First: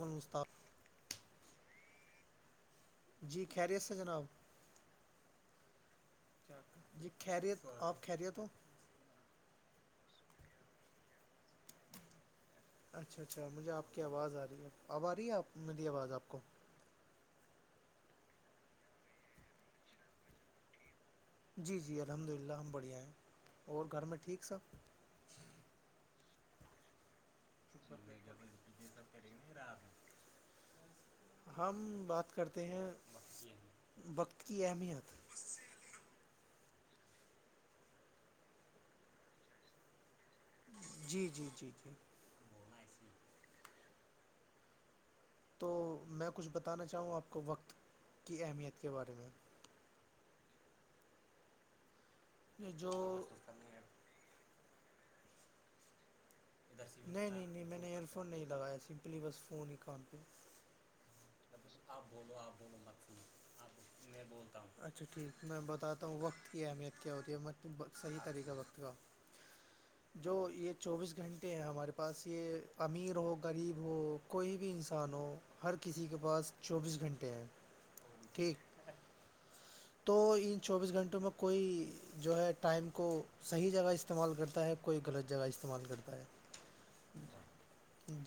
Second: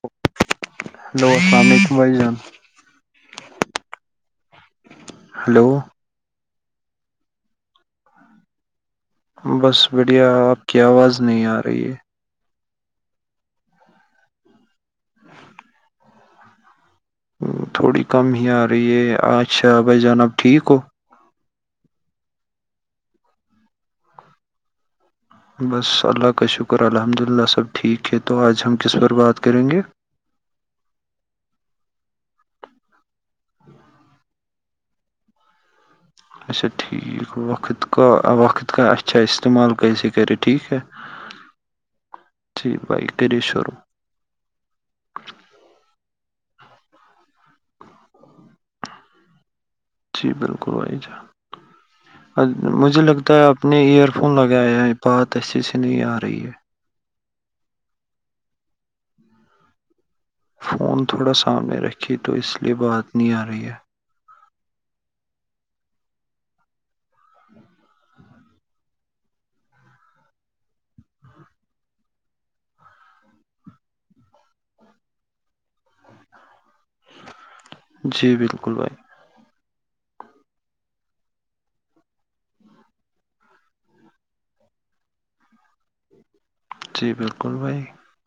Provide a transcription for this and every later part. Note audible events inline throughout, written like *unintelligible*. مسستار *unintelligible* hello اللام کمائی جان *unintelligible* جی خیریت سے جناب ہلو جی خیریت آپ خیریت ہو بس بڑھیا آپ کی آواز نہیں آ رہی ہے اچھا اچھا مجھے آپ کی آواز آ رہی ہے اب آ رہی ہے آپ میری آواز آپ کو تھوڑی کم ہی آ رہی ہے اچھا بھائی جانب ٹھیک ہو *unintelligible* جی جی الحمد للہ ہم بڑھیا ہیں اور گھر میں ٹھیک صاب *unintelligible* بس اللہ کا شکر الحمد اللہ سب ٹھیک ہے تو آج ہم کس پر بات کریں گے ہم بات کرتے ہیں وقت کی اہمیت اچا ٹھیک وقت کا وقت کا اچھا استعمال کیسے کرریے ٹھیک ہے جی جی جی جی جی بھائی کرری شو ر *unintelligible* تو میں کچھ بتانا چاہوں آپ کو وقت کی اہمیت کے بارے میں جی بالکل وائی جا جو مجھے لگتا ہے اپنے ایئر *unintelligible* فون لگایا ہے بات اچسے سے نہیں آ رہی ہے نہیں نہیں نہیں میں نے ایئر فون نہیں لگایا سمپلی بس فون ہی کان پہ فون تھوڑا سامنے رکھی تو اس لیے بات نہیں آ رہی ہے میں بولتا ہوں اچھا ٹھیک میں بتاتا ہوں وقت کیا ہے میرا *unintelligible* کیا ہوتی ہے مت صحیح طریقہ وقت کا جو یہ چوبیس گھنٹے ہیں ہمارے پاس یہ امیر ہو غریب ہو کوئی بھی انسان ہو ہر کسی کے پاس چوبیس گھنٹے ہیں جی ٹھیک بالکل بھائی تو ان چوبیس گھنٹوں میں کوئی جو ہے ٹائم کو صحیح جگہ استعمال کرتا ہے کوئی غلط جگہ استعمال کرتا ہے جی بالکل بھائی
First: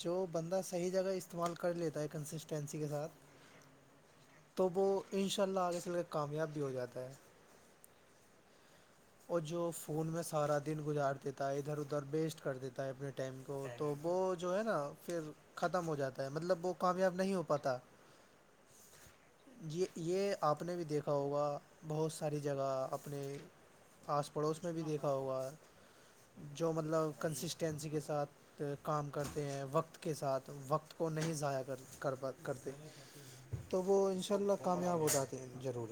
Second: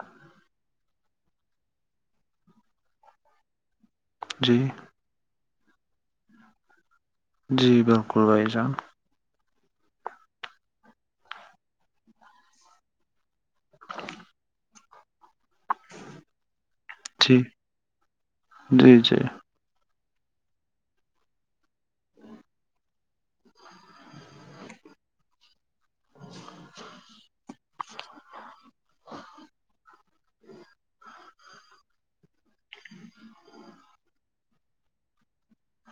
جو بندہ صحیح جگہ استعمال کر لیتا ہے کنسسٹینسی کے ساتھ جی تو وہ ان شاء اللہ آگے چل کے کامیاب بھی ہو جاتا ہے جی بالکل بھائی جانب *unintelligible* اور جو فون میں سارا دن گزار دیتا ہے ادھر ادھر بیسٹ کر دیتا ہے اپنے ٹم کو تو وہ جو ہے نا پھر *unintelligible* ختم ہو جاتا ہے مطلب وہ کامیاب نہیں جی ہو پاتا جی جی ج یہ آپ نے بھی دیکھا دیکھا ہوگا بہت ساری جگہ اپنے آس پڑوس میں بھی دیکھا ہوگا جو مطلب کنسسٹینسی کے ساتھ کام کرتے ہیں وقت کے ساتھ وقت کو نہیں ضائع کر کرا کرتے تو وہ ان شاء اللہ کامیاب ہو جاتے ہیں ضرور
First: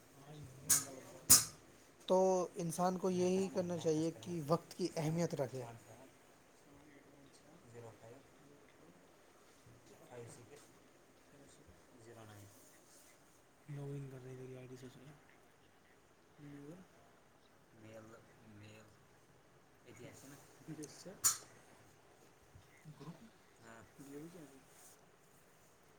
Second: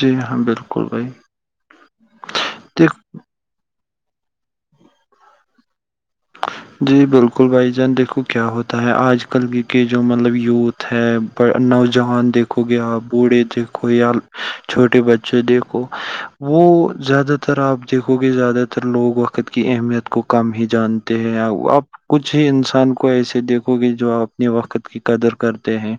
جی ہاں بالکل بھائی تو دیک انسان کو یہی کرنا چاہیے کہ کہ وقت کی اہمیت رکھے جی بالکل بھائی جان دیکھو کیا ہوتا ہے آج کل کی کے جو مطلب یوتھ ہے نوجوان دیکھو گیا بوڑھے دیکھو لوگ ان یا کر رہی تھی آئی ڈی سے چھوٹے بچے دیکھو وہ زیادہ تر آپ دیکھو گے زیادہ تر لوگ و وقت کی اہمیت کو کم ہی جان آپ کچھ ہی انسان کو ایسے دیکھو گے جو آپ اپنے وقت کی قدر کرتے ہیں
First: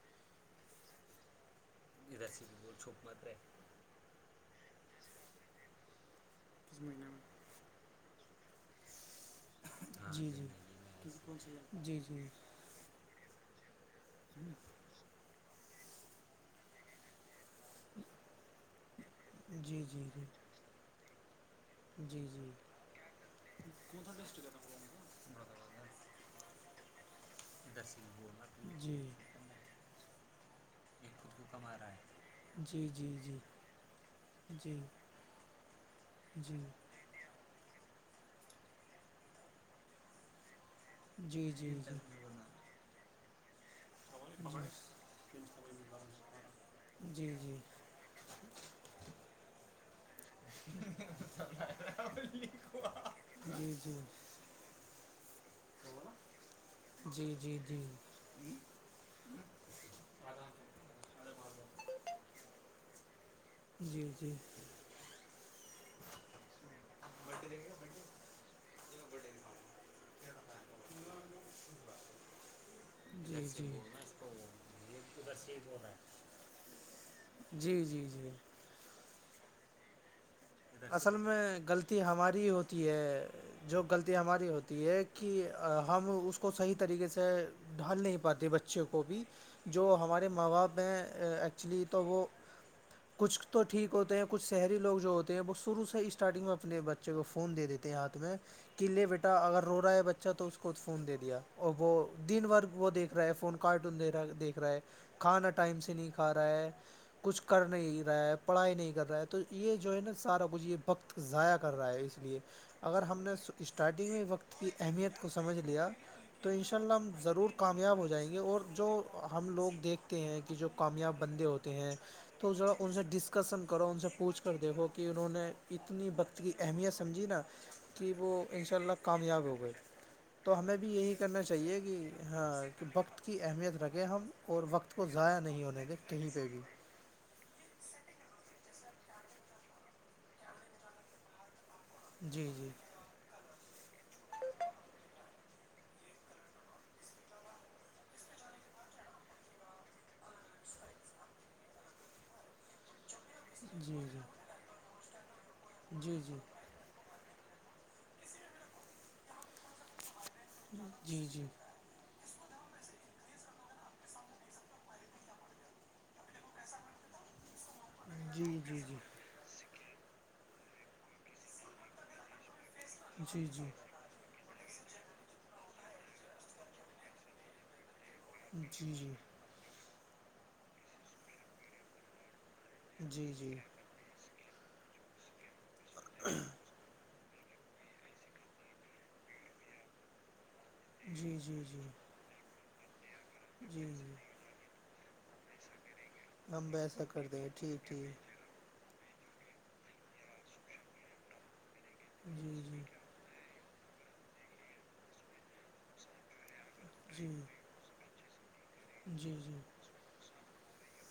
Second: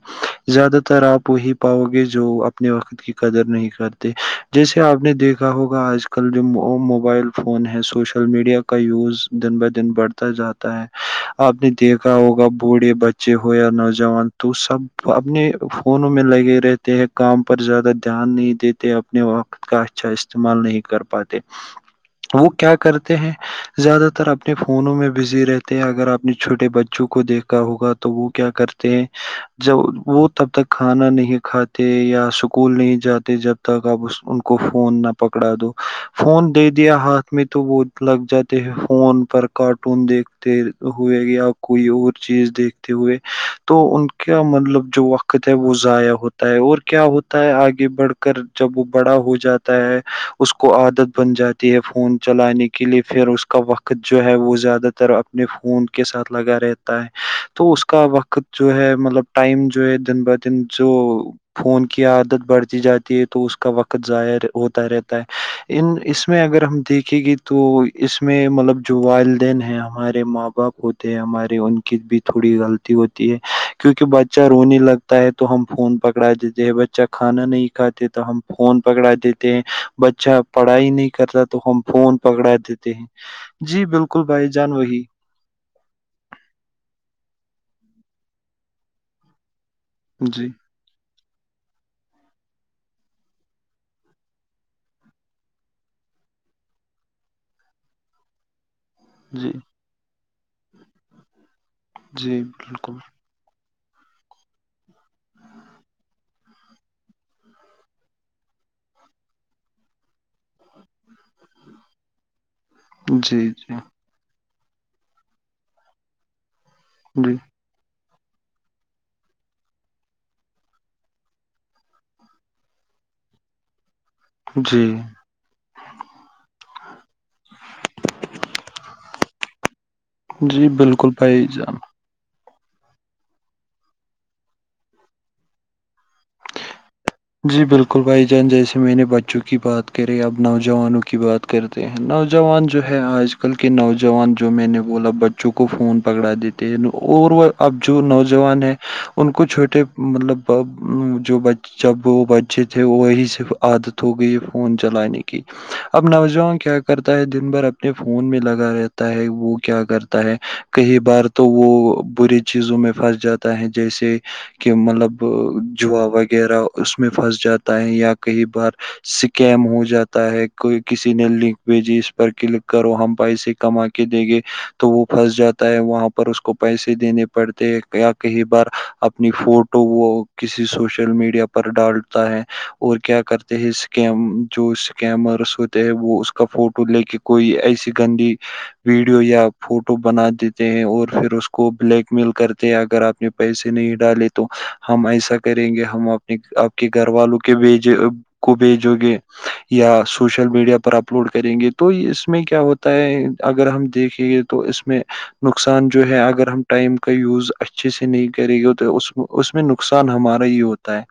زیادہ تر آپ وہی پاؤ گے جو اپنے وقت کی قدر نہیں کر جیسے آپ نے دیکھا ہوگا آج کل جو وہ موبائل فون ہے سوشل میڈیا کا یوز دن بہ جی بڑھتا جی جاتا ہے آپ نے جی دیکھا ہوگا تھوڑے بچے ہو یا نوجوان تو سب اپنے فونوں میں لگے رہے کام پر زیادہ دھیان نہیں دیتے اپنے جی وقت جی کا جی جی اچھا استعمال نہیں کر پاتے جی جی وہ کیا کرتے ہیں زیادہ تر اب فونوں میں بزی رہتے ہیں اگر آپ نے چھوٹے بچوں کو دیکھا جی ہوگا تو وہ کیا کرتے جی ہیں جب وہ تب تک کھانا نہیں کھاتے یا اسکول جی جی جی نہیں جی جی جی جی جی جی جاتے جب تک آپ اس ان کو جی فون نہ پکڑا دو فون دے دیا ہات میں تو وہ لگ جاتے ہیں فون پر کارٹون دیکھتے ہوئے یا کوئی اور چیز دیکھتے ہوئے تو ان کا مطلب جو وقت ہے وہ ضائع ہوتا ہے اور کیا ہوتا ہے آگے بڑھ جب وہ بڑا ہو جاتا ہے اس کو عادت بن جاتی ہے فون چلانے کے لیے پھر اس کا وقت ہے وہ زیادہ تر اپنے فون کے ساتھ لگا رہتے جی جی جی جی جی جی جی تو اس کا وقت جو ہے مطلب ٹائم جو ہے دن ب دن جو فون کی عادت بڑھتی جاتی ہے تو کا وقت ضائع ہوتا رہتا ہے ان اس میں اگر ہم دیکھے گی تو اس میں مطلب جو والائدین ہے ہمارے ماں باپ ہوتے ہمارے ان کی بھی تھوڑی غلط ہوتی ہے کیونکہ بچہ رونے لگتا ہے تو ہم فون جی پکڑا دیتے ہیں بچہ کو کھانا نہیں جی جی کھاتے تو جی ہم فون پکڑا دیتے ہیں بچہ پڑھائی نہیں اصل میں کرتا تو ہم غلطی فون ہماری پکڑا ہوتی دیتے ہیں ہے جو جی غلطی بالکل ہماری ہوتی ہے کہ ہم اس کو صحیح طریقے سے ڈھال نہیں پاتے بچے کو بھی جو ہمارے جی ماں باپ میں ایکچولی تو وہ کچھ تو ٹھیک ہوتے ہیں کچھ شہری لوگ جو ہوتے وہ شرو سے اسٹارٹنگ میں اپنے بچے کو فون دے دیتے ہیں ہاتھ میں کہ لے بیٹے جی اگر رو رہا ہے بچہ تو اس کو فون دے دیا اور وہ جی دن بھر وہ بالکل دیک رہا ہے فون کو کارٹون دے رہا دیکھ رہا ہے کھانا ٹائم سے نہیں کھا رہا ہے کچھ کر نہیں رہا ہے پڑھائی نہیں کر رہا ہے تو یہ جو ہے نا سارا کچھ یہ وقت ضائع کر رہا ہے اس لیے اگر ہم نے جی جی اسٹارٹنگ میں وقت کی اہمیت کو سمجھ لیا تو ان شاء اللہ ہم جی ضرور کامیاب ہو جائیں گے اور جو ہم لوگ دیکھتے ہیں کہ جو کامیاب بندے ہوتے ہیں توذا ان سے ڈسکسن کرو ان سے پوچھ کر جی دیکھو کہ انہوں نے اتنی وقت کی اہمیت سمجھی نا کہ وہ ان شاء اللہ کامیاب ہو گئے تو جی ہمیں بھی بالکل یہی کرنا بھائی جان چاہیے کہ ہاں کہ وقت کی اہمیت رکھیں ہم اور وقت کو ضائع نہیں ہونے دے کہیں پہ بھی جی بالکل بھائی جان جیسے میں نے بچوں کی بات کرے اب نوجوانوں کی بات کرتے ہیں جی نوجوان جی جو ہے آج آ کل کے نوجوان جو میں نے بولا بچوں کو فون پکڑا دیتے ہیں اور وہ اب جو نوجوان ہیں ان کو چھوٹے مطلب جو جب وہ بچے تھے وہ سے جی عادت ہو گئی ہے فون چلانے کی اب جی جی نوجوان کیا کرتا ہے دن بھر اب اپنے فون میں لگا رہتا ہے وہ کیا کرتا ہے کئی بار جی تو جی وہ برے چیزوں میں پھنس جاتا ہے جیسے کہ مطلب جوا وغیرہ اس میں پھنس جاتا ہے یا کئی جی بار جی س کیم ہو جاتا ہے کوئی کسی نے لنک بھیجی اس پر کلک کرو ہم جی جی پیسے جی کما دے گے تو وہ پھنس جاتا ہے وہاں پر اس کو پیسے دینے پڑتے ہیں کئی بار جی جی اپنی فوٹو وہ کسی سوشل میڈیا پر ڈالتا ہے اور کیا جی جی جی کرتے جی ہے اسکم جو اسکیمرس ہوتے ہے وہ اس کا فوٹو لے کے کوئی ایسی گندی ویڈیو یا فوٹو بنا دیتے ہیں اور پھر اس جی کو جی بلیک مل کرتے ہیں اگر آپ نے پیسے جی نہیں جی ڈالے تو ہم ایسا کریں گے ہم آ ہم آپ کے ویسا گھر کر والوں دیں گے کے ٹھیک بیج ٹھیک کو بھیجو گے یا سوشل میڈیا پر اپلوڈ کریں گے تو اس میں کیا جی ہوتا ہے اگر ہم دیکھیں گے تو اس میں نقصان جو ہے اگر ہم ٹائم کا جی جی یوز اا اچھے سے نہیں کرے گی تو جی اس جی میں نقصان ہمارا ہی ہوتا ہے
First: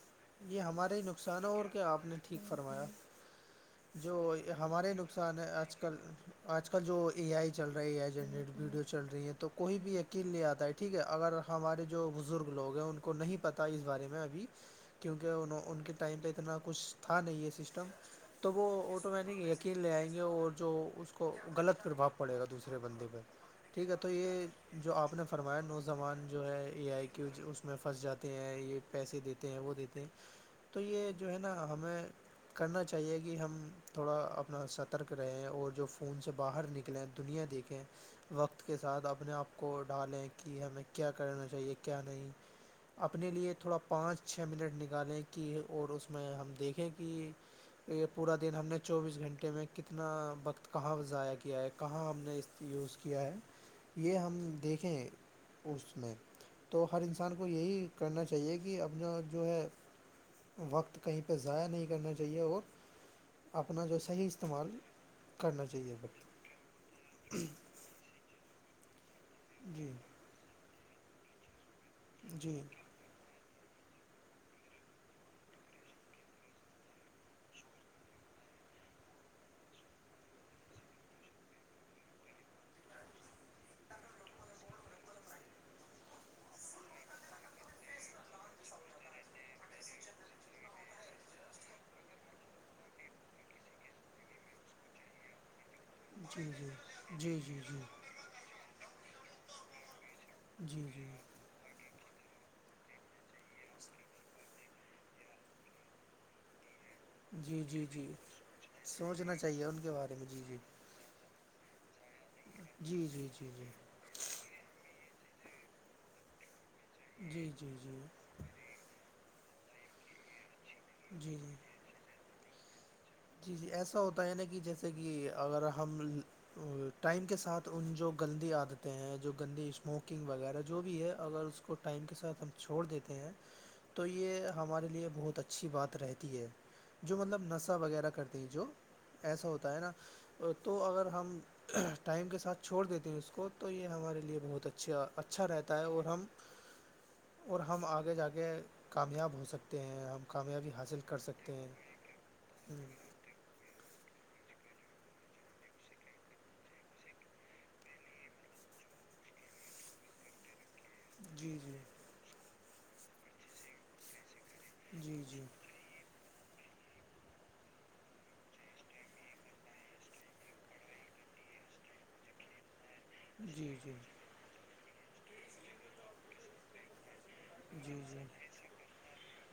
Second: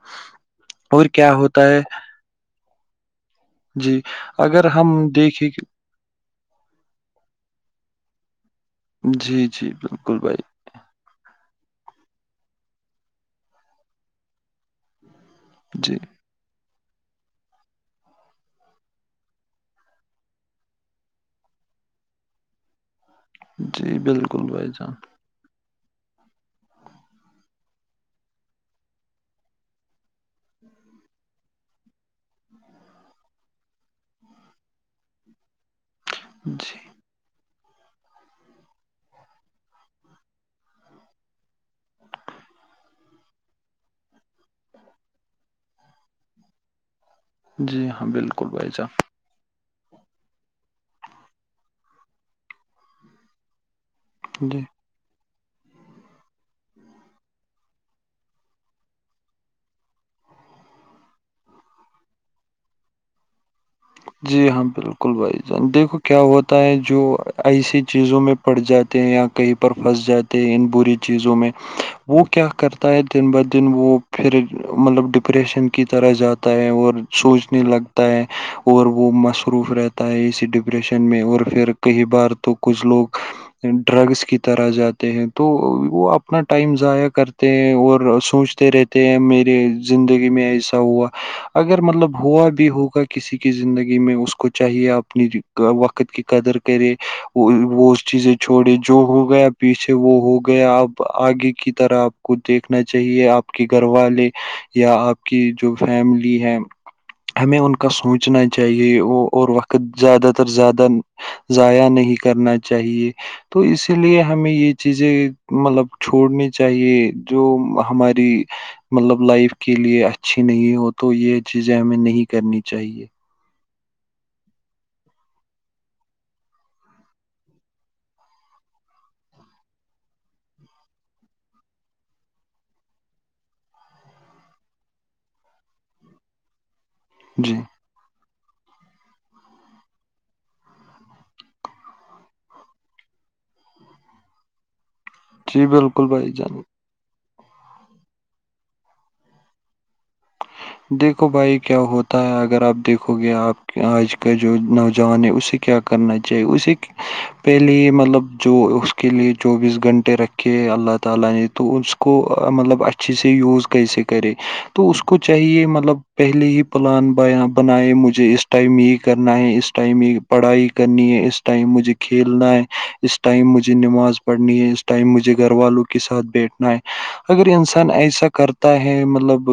یہ ہمارے ہی اور کیا نقصان ہے اور ہوتا کیا آپ نے ٹھیک فرمایا جی جو اگر ہمارے ہم نقصان دیکھیں ہے کہ آج کل آج کل جو اے آئی چل رہا ہے اے آئی جنریٹ ویڈیو چل رہی ہے جی تو جی کوئی بھی بالکل یینل بھائی لے آتا ہے ٹھیک ہے اگر ہمارے جو بزرگ لوگ ہیں ان کو نہیں پتہ اس بارے میں ابھی کیونکہ انہوں ان کے جی ٹائم پہ اتنا کچھ تھا نہیں یہ سسٹم تو وہ آٹومیٹک یقین لے آئیں گے اور جو اس کو غلط پربھؤ پڑے گا دوسرے بندے پہ ٹھیک ہے جی تو بالکل یہ بھائی جو جان آپ نے فرمان نوجومان جو ہے یہ آئی کی اس میں پھنس جاتے ہیں یہ پیسے دیتے ہیں وہ دیتے تھے تو یہ جو ہے نا ہمیں کرنا چاہیے کہ ہم تھوڑا اپنا سترک رہیں اور جو فون سے باہر جی نکلیں دنیا دیکھیں وقت کے ساتھ اپنے آپ کو ڈھالیں کہ ہمیں کیا کرنا چاہیے کیا نہیں اپنے لیے تھوڑا پانچ چھ منٹ نکل الیں کی اور اس میں ہم دیکھیں کہ جی یہ ہاں پورا بالکل دن ہم بھائی نے جان چوبیس گھنٹے میں کتنا وقت کہاں ضائع کیا ہے کہاں ہم نے اس یوز کیا ہے یہ ہم جی دیکھیں اس میں تو ہر انسان کو یہی کرنا چاہیے کہ اپنا جو ہے وقت کہیں پہ ضائع نہیں کرنا چاہیے اور اپنا جو صحیح جی ہاں استعمال بالکل بھائی کرنا جان چاہیے دیکھو کیا بٹ ہوتا ہے جو ایسی چیزوں میں پھٹ جاتے ہیں یا کہیں پر جی پھنس جاتے ہیں ان بری چیزوں میں وہ کیا جی کرتا ہے دن بہدن وہ پھر مطلب ڈپریشن کی طرح جاتا ہے اور سوچنے لگ ت اور وہ مصروف رہتا ہے اسی ڈپریشن میں اور پھر کئی بار تو کچھ لوگ ڈرگس کی طرح جاتے ہیں تو وہ اپنا ٹائم ضائع کرتے ہیں اور سوچتے رہتے ہیں میری زندگی میں ایسا ہوا اگر مطلب ہوا بھی ہوگا کسی کی زندگی میں اس کو چاہیے اپنی وقت قت کی جی قدر کرے جی جی جی جی وہ اس چیزیں چھوڑے جو ہو گیا پیچھے وہ ہو گیا جی اب جی آگے کی طرح کو دیکھنا چاہیے آپ کے گھر والے یا آپ کی جو فیملی ہے جی جی جی پچنا چاہیے وہ سوچنا اور چاہیے ان وقت کے بارے میں زیادہ جی تر جی زیادہ ضائع نہیں کرنا جی چاہیے جی جی تو جی اس اس لیے ہمیں یہ چیزیں مطلب چھوڑنی چاہیے جو جی جی جی جی ہماری مطلب لائف کے لیے اچھی نہیں ہوتی تو جی یہ چیزیں ہمیں نہیں کرنی چاہیے جی ایسا ہوتا ہے نا کہ جیسے کہ اگر ہم ٹائم کے ساتھ ان جو گندی عادتیں ہیں جو گندی اسموکنگ وغیرہ جو بھی ہے اگر اس اس کو ٹائم کے ساتھ ہم چھوڑ دیتے ہیں تو یہ ہمارے لیے بہت اچھی بات رہتی ہے جو مطلب جی نشہ وغیرہ کرتے ہیں جو ایسا ہوتا ہے نا تو اگر ہم ٹائم کے ساتھ چھوڑ دیتے ہیں اس کو تو یہ ہمارے لیے بہت اچھا اچھا اچھا جی رہتا ہے اور بالکل ہم بھائی جان اور ہم آگے جا کے کامیاب ہو سکتے ہیں ہم کامیابی حاصل کر دیکھو سکتے بھائی ہیں کیا ہوتا ہے اگر آپ دیکھو گے آپ کہ آج کا جو نوجوان ہے اسے کیا کرنا چاہیے اسے پہلے ہی مطلب جو اس کے لیے چوبیس گھنٹے رکھے اللہ جی جی مطلب اچھی سی یوز کیسے کرے تو اس جی کو جی چاہیے مطلب پہلے ہی پلان بنائے مجھے اس ٹائم یہ کرنا ہے اس ٹائم یہ پڑھائی کرنی ہے اس ٹائم مجھے کھیلنا ہے اس ٹائم مجھے جی جی نماز پڑھنی ہے اس ٹائم مجھے گھر والوں کے ساتھ بیٹھنا ہے اگر انسان جی جی ایسا کرتا ہے مطلب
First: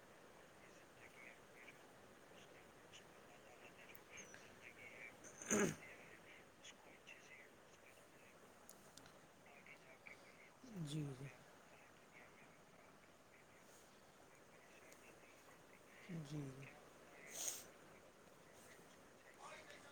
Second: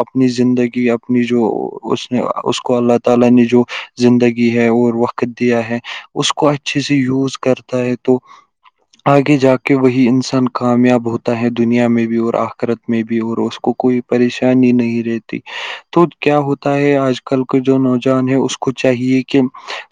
اپنی زندگی اپنی جو اس نے اس کو اللہ تعالی ہے اور وقت دیا ہے اس کو اچھے سے یوز کرتا ہے تو آگے جا کے وہی انسان جی کامیاب ہوتا ہے دنیا میں بھی اور آخرت میں بھی اور اس کو کوئی پریشانی انی نہیں رہتی تو جی کیا جی ہوتا ہے آج کل کل کے جو نوجوان ہے اس کو چاہیے کہ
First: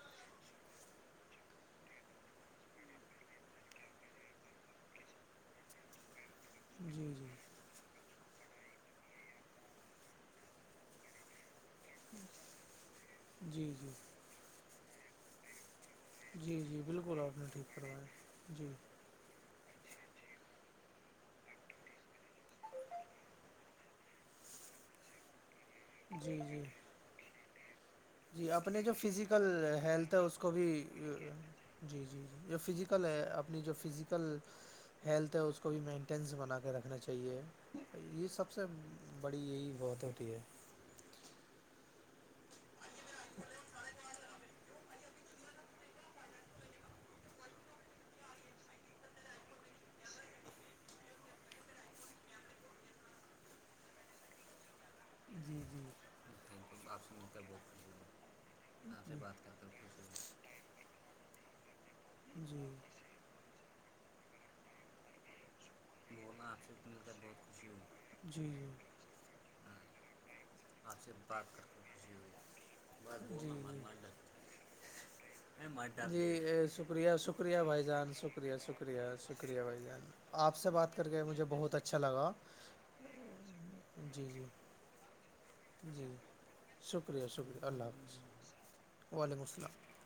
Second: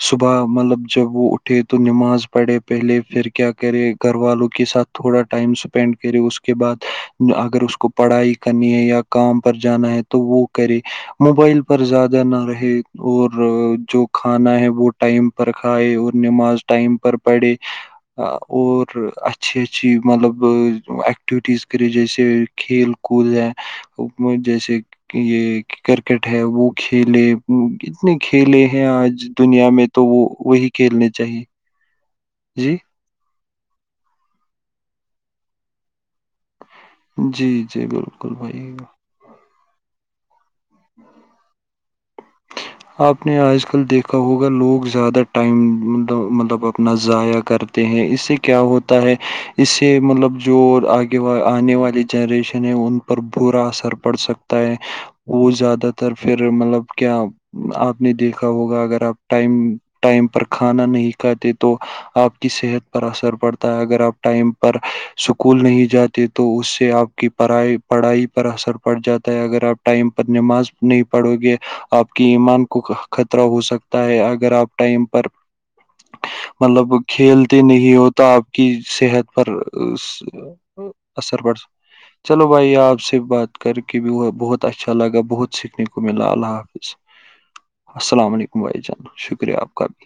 صبح مطلب جب وہ اٹ ے تو نماز پڑے پہلے پھر کیا کرے گھر والوں کے ساتھ تھوڑا ٹائم اسپینڈ کرے اس کے کے بعد جی جی اگر اس کو پڑھائی کرنی ہے یا کام پر جانا ہے تو وہ کرے موبائل پر زیادہ نہ رہے اور جی جی جو کھانا ہے وہ ٹائم پر کھائے اور جی نماز جی ٹائم پر بالکل آپ نے پڑے ٹھیک کروایا جی اور اچھی اچھی مطلب ایکٹیویٹیز کرے جیسے کھیل کود ہے حکت جیسے یہ کرکٹ جی ہے جی وہ کھیلے کتنے جی کھیلے اپنے ہیں جو آج فزیکل دنیا میں تو ہیلتھ ہے وہ اس کو بھی وہی کھیلنے چاہیے جی جی جی جو فزیکل ہے اپنی جو فزیکل ہیلتھ ہے اس کو بھی مینٹ ٹینس بنا کے رکھنا چاہیے جی جی یہ بالکل سب سے بھائی بڑی یہی بہت ہوتی ہے آپ نے آج کل دیکھا کا ہوگا لوگ زیادہ ٹائم مطلب اپنا ضائع کرتے ہیں اس سے کیا ہوتا ہے اس سے مطلب جو آگےا آنے والی جنریشن ہے ان پر برا اثر پڑ سکتا ہے وہ جی جی زیادہ تر پھر مطلب کیا آپ نے دیکھا ہوگا اگر آپ ٹائم ٹائم پر کھانا نہیں کھاتے تو آپ کی جی صحت پر اثر پڑتا ہے اگر آپ ٹائم پر اسکول نہیں جاتے تو اس سے آپ کی پڑھائی پڑھائی جی پر جی اثر پڑ جاتا ہے اگر آپ ٹائم پر نماز نہیں پڑو گے آپ کی ایمان کو جی خطرہ جی ہو سکتا ہے اگر آپ ٹائم پر جی مطلب شکریہ شکریہ کھیلتے بھائی نہیں جان ہوتا آپ شکریہ کی شکریہ صحت پر شکریہ بھائی جان آپ سے بات کر کے اثر مجھے پڑ بہت اچھا لگا چلو بھائی آپ سے بات کر کے بھی جی وہ جی بہت اچھا اچھا لگا بہت سیکھنے کو جی ملا اللہ حافظ شکریہ شکریہ اللہ *unintelligible* السلام علیکم بھائی جان وعلیکم شکریہ السلام آپ کا بھی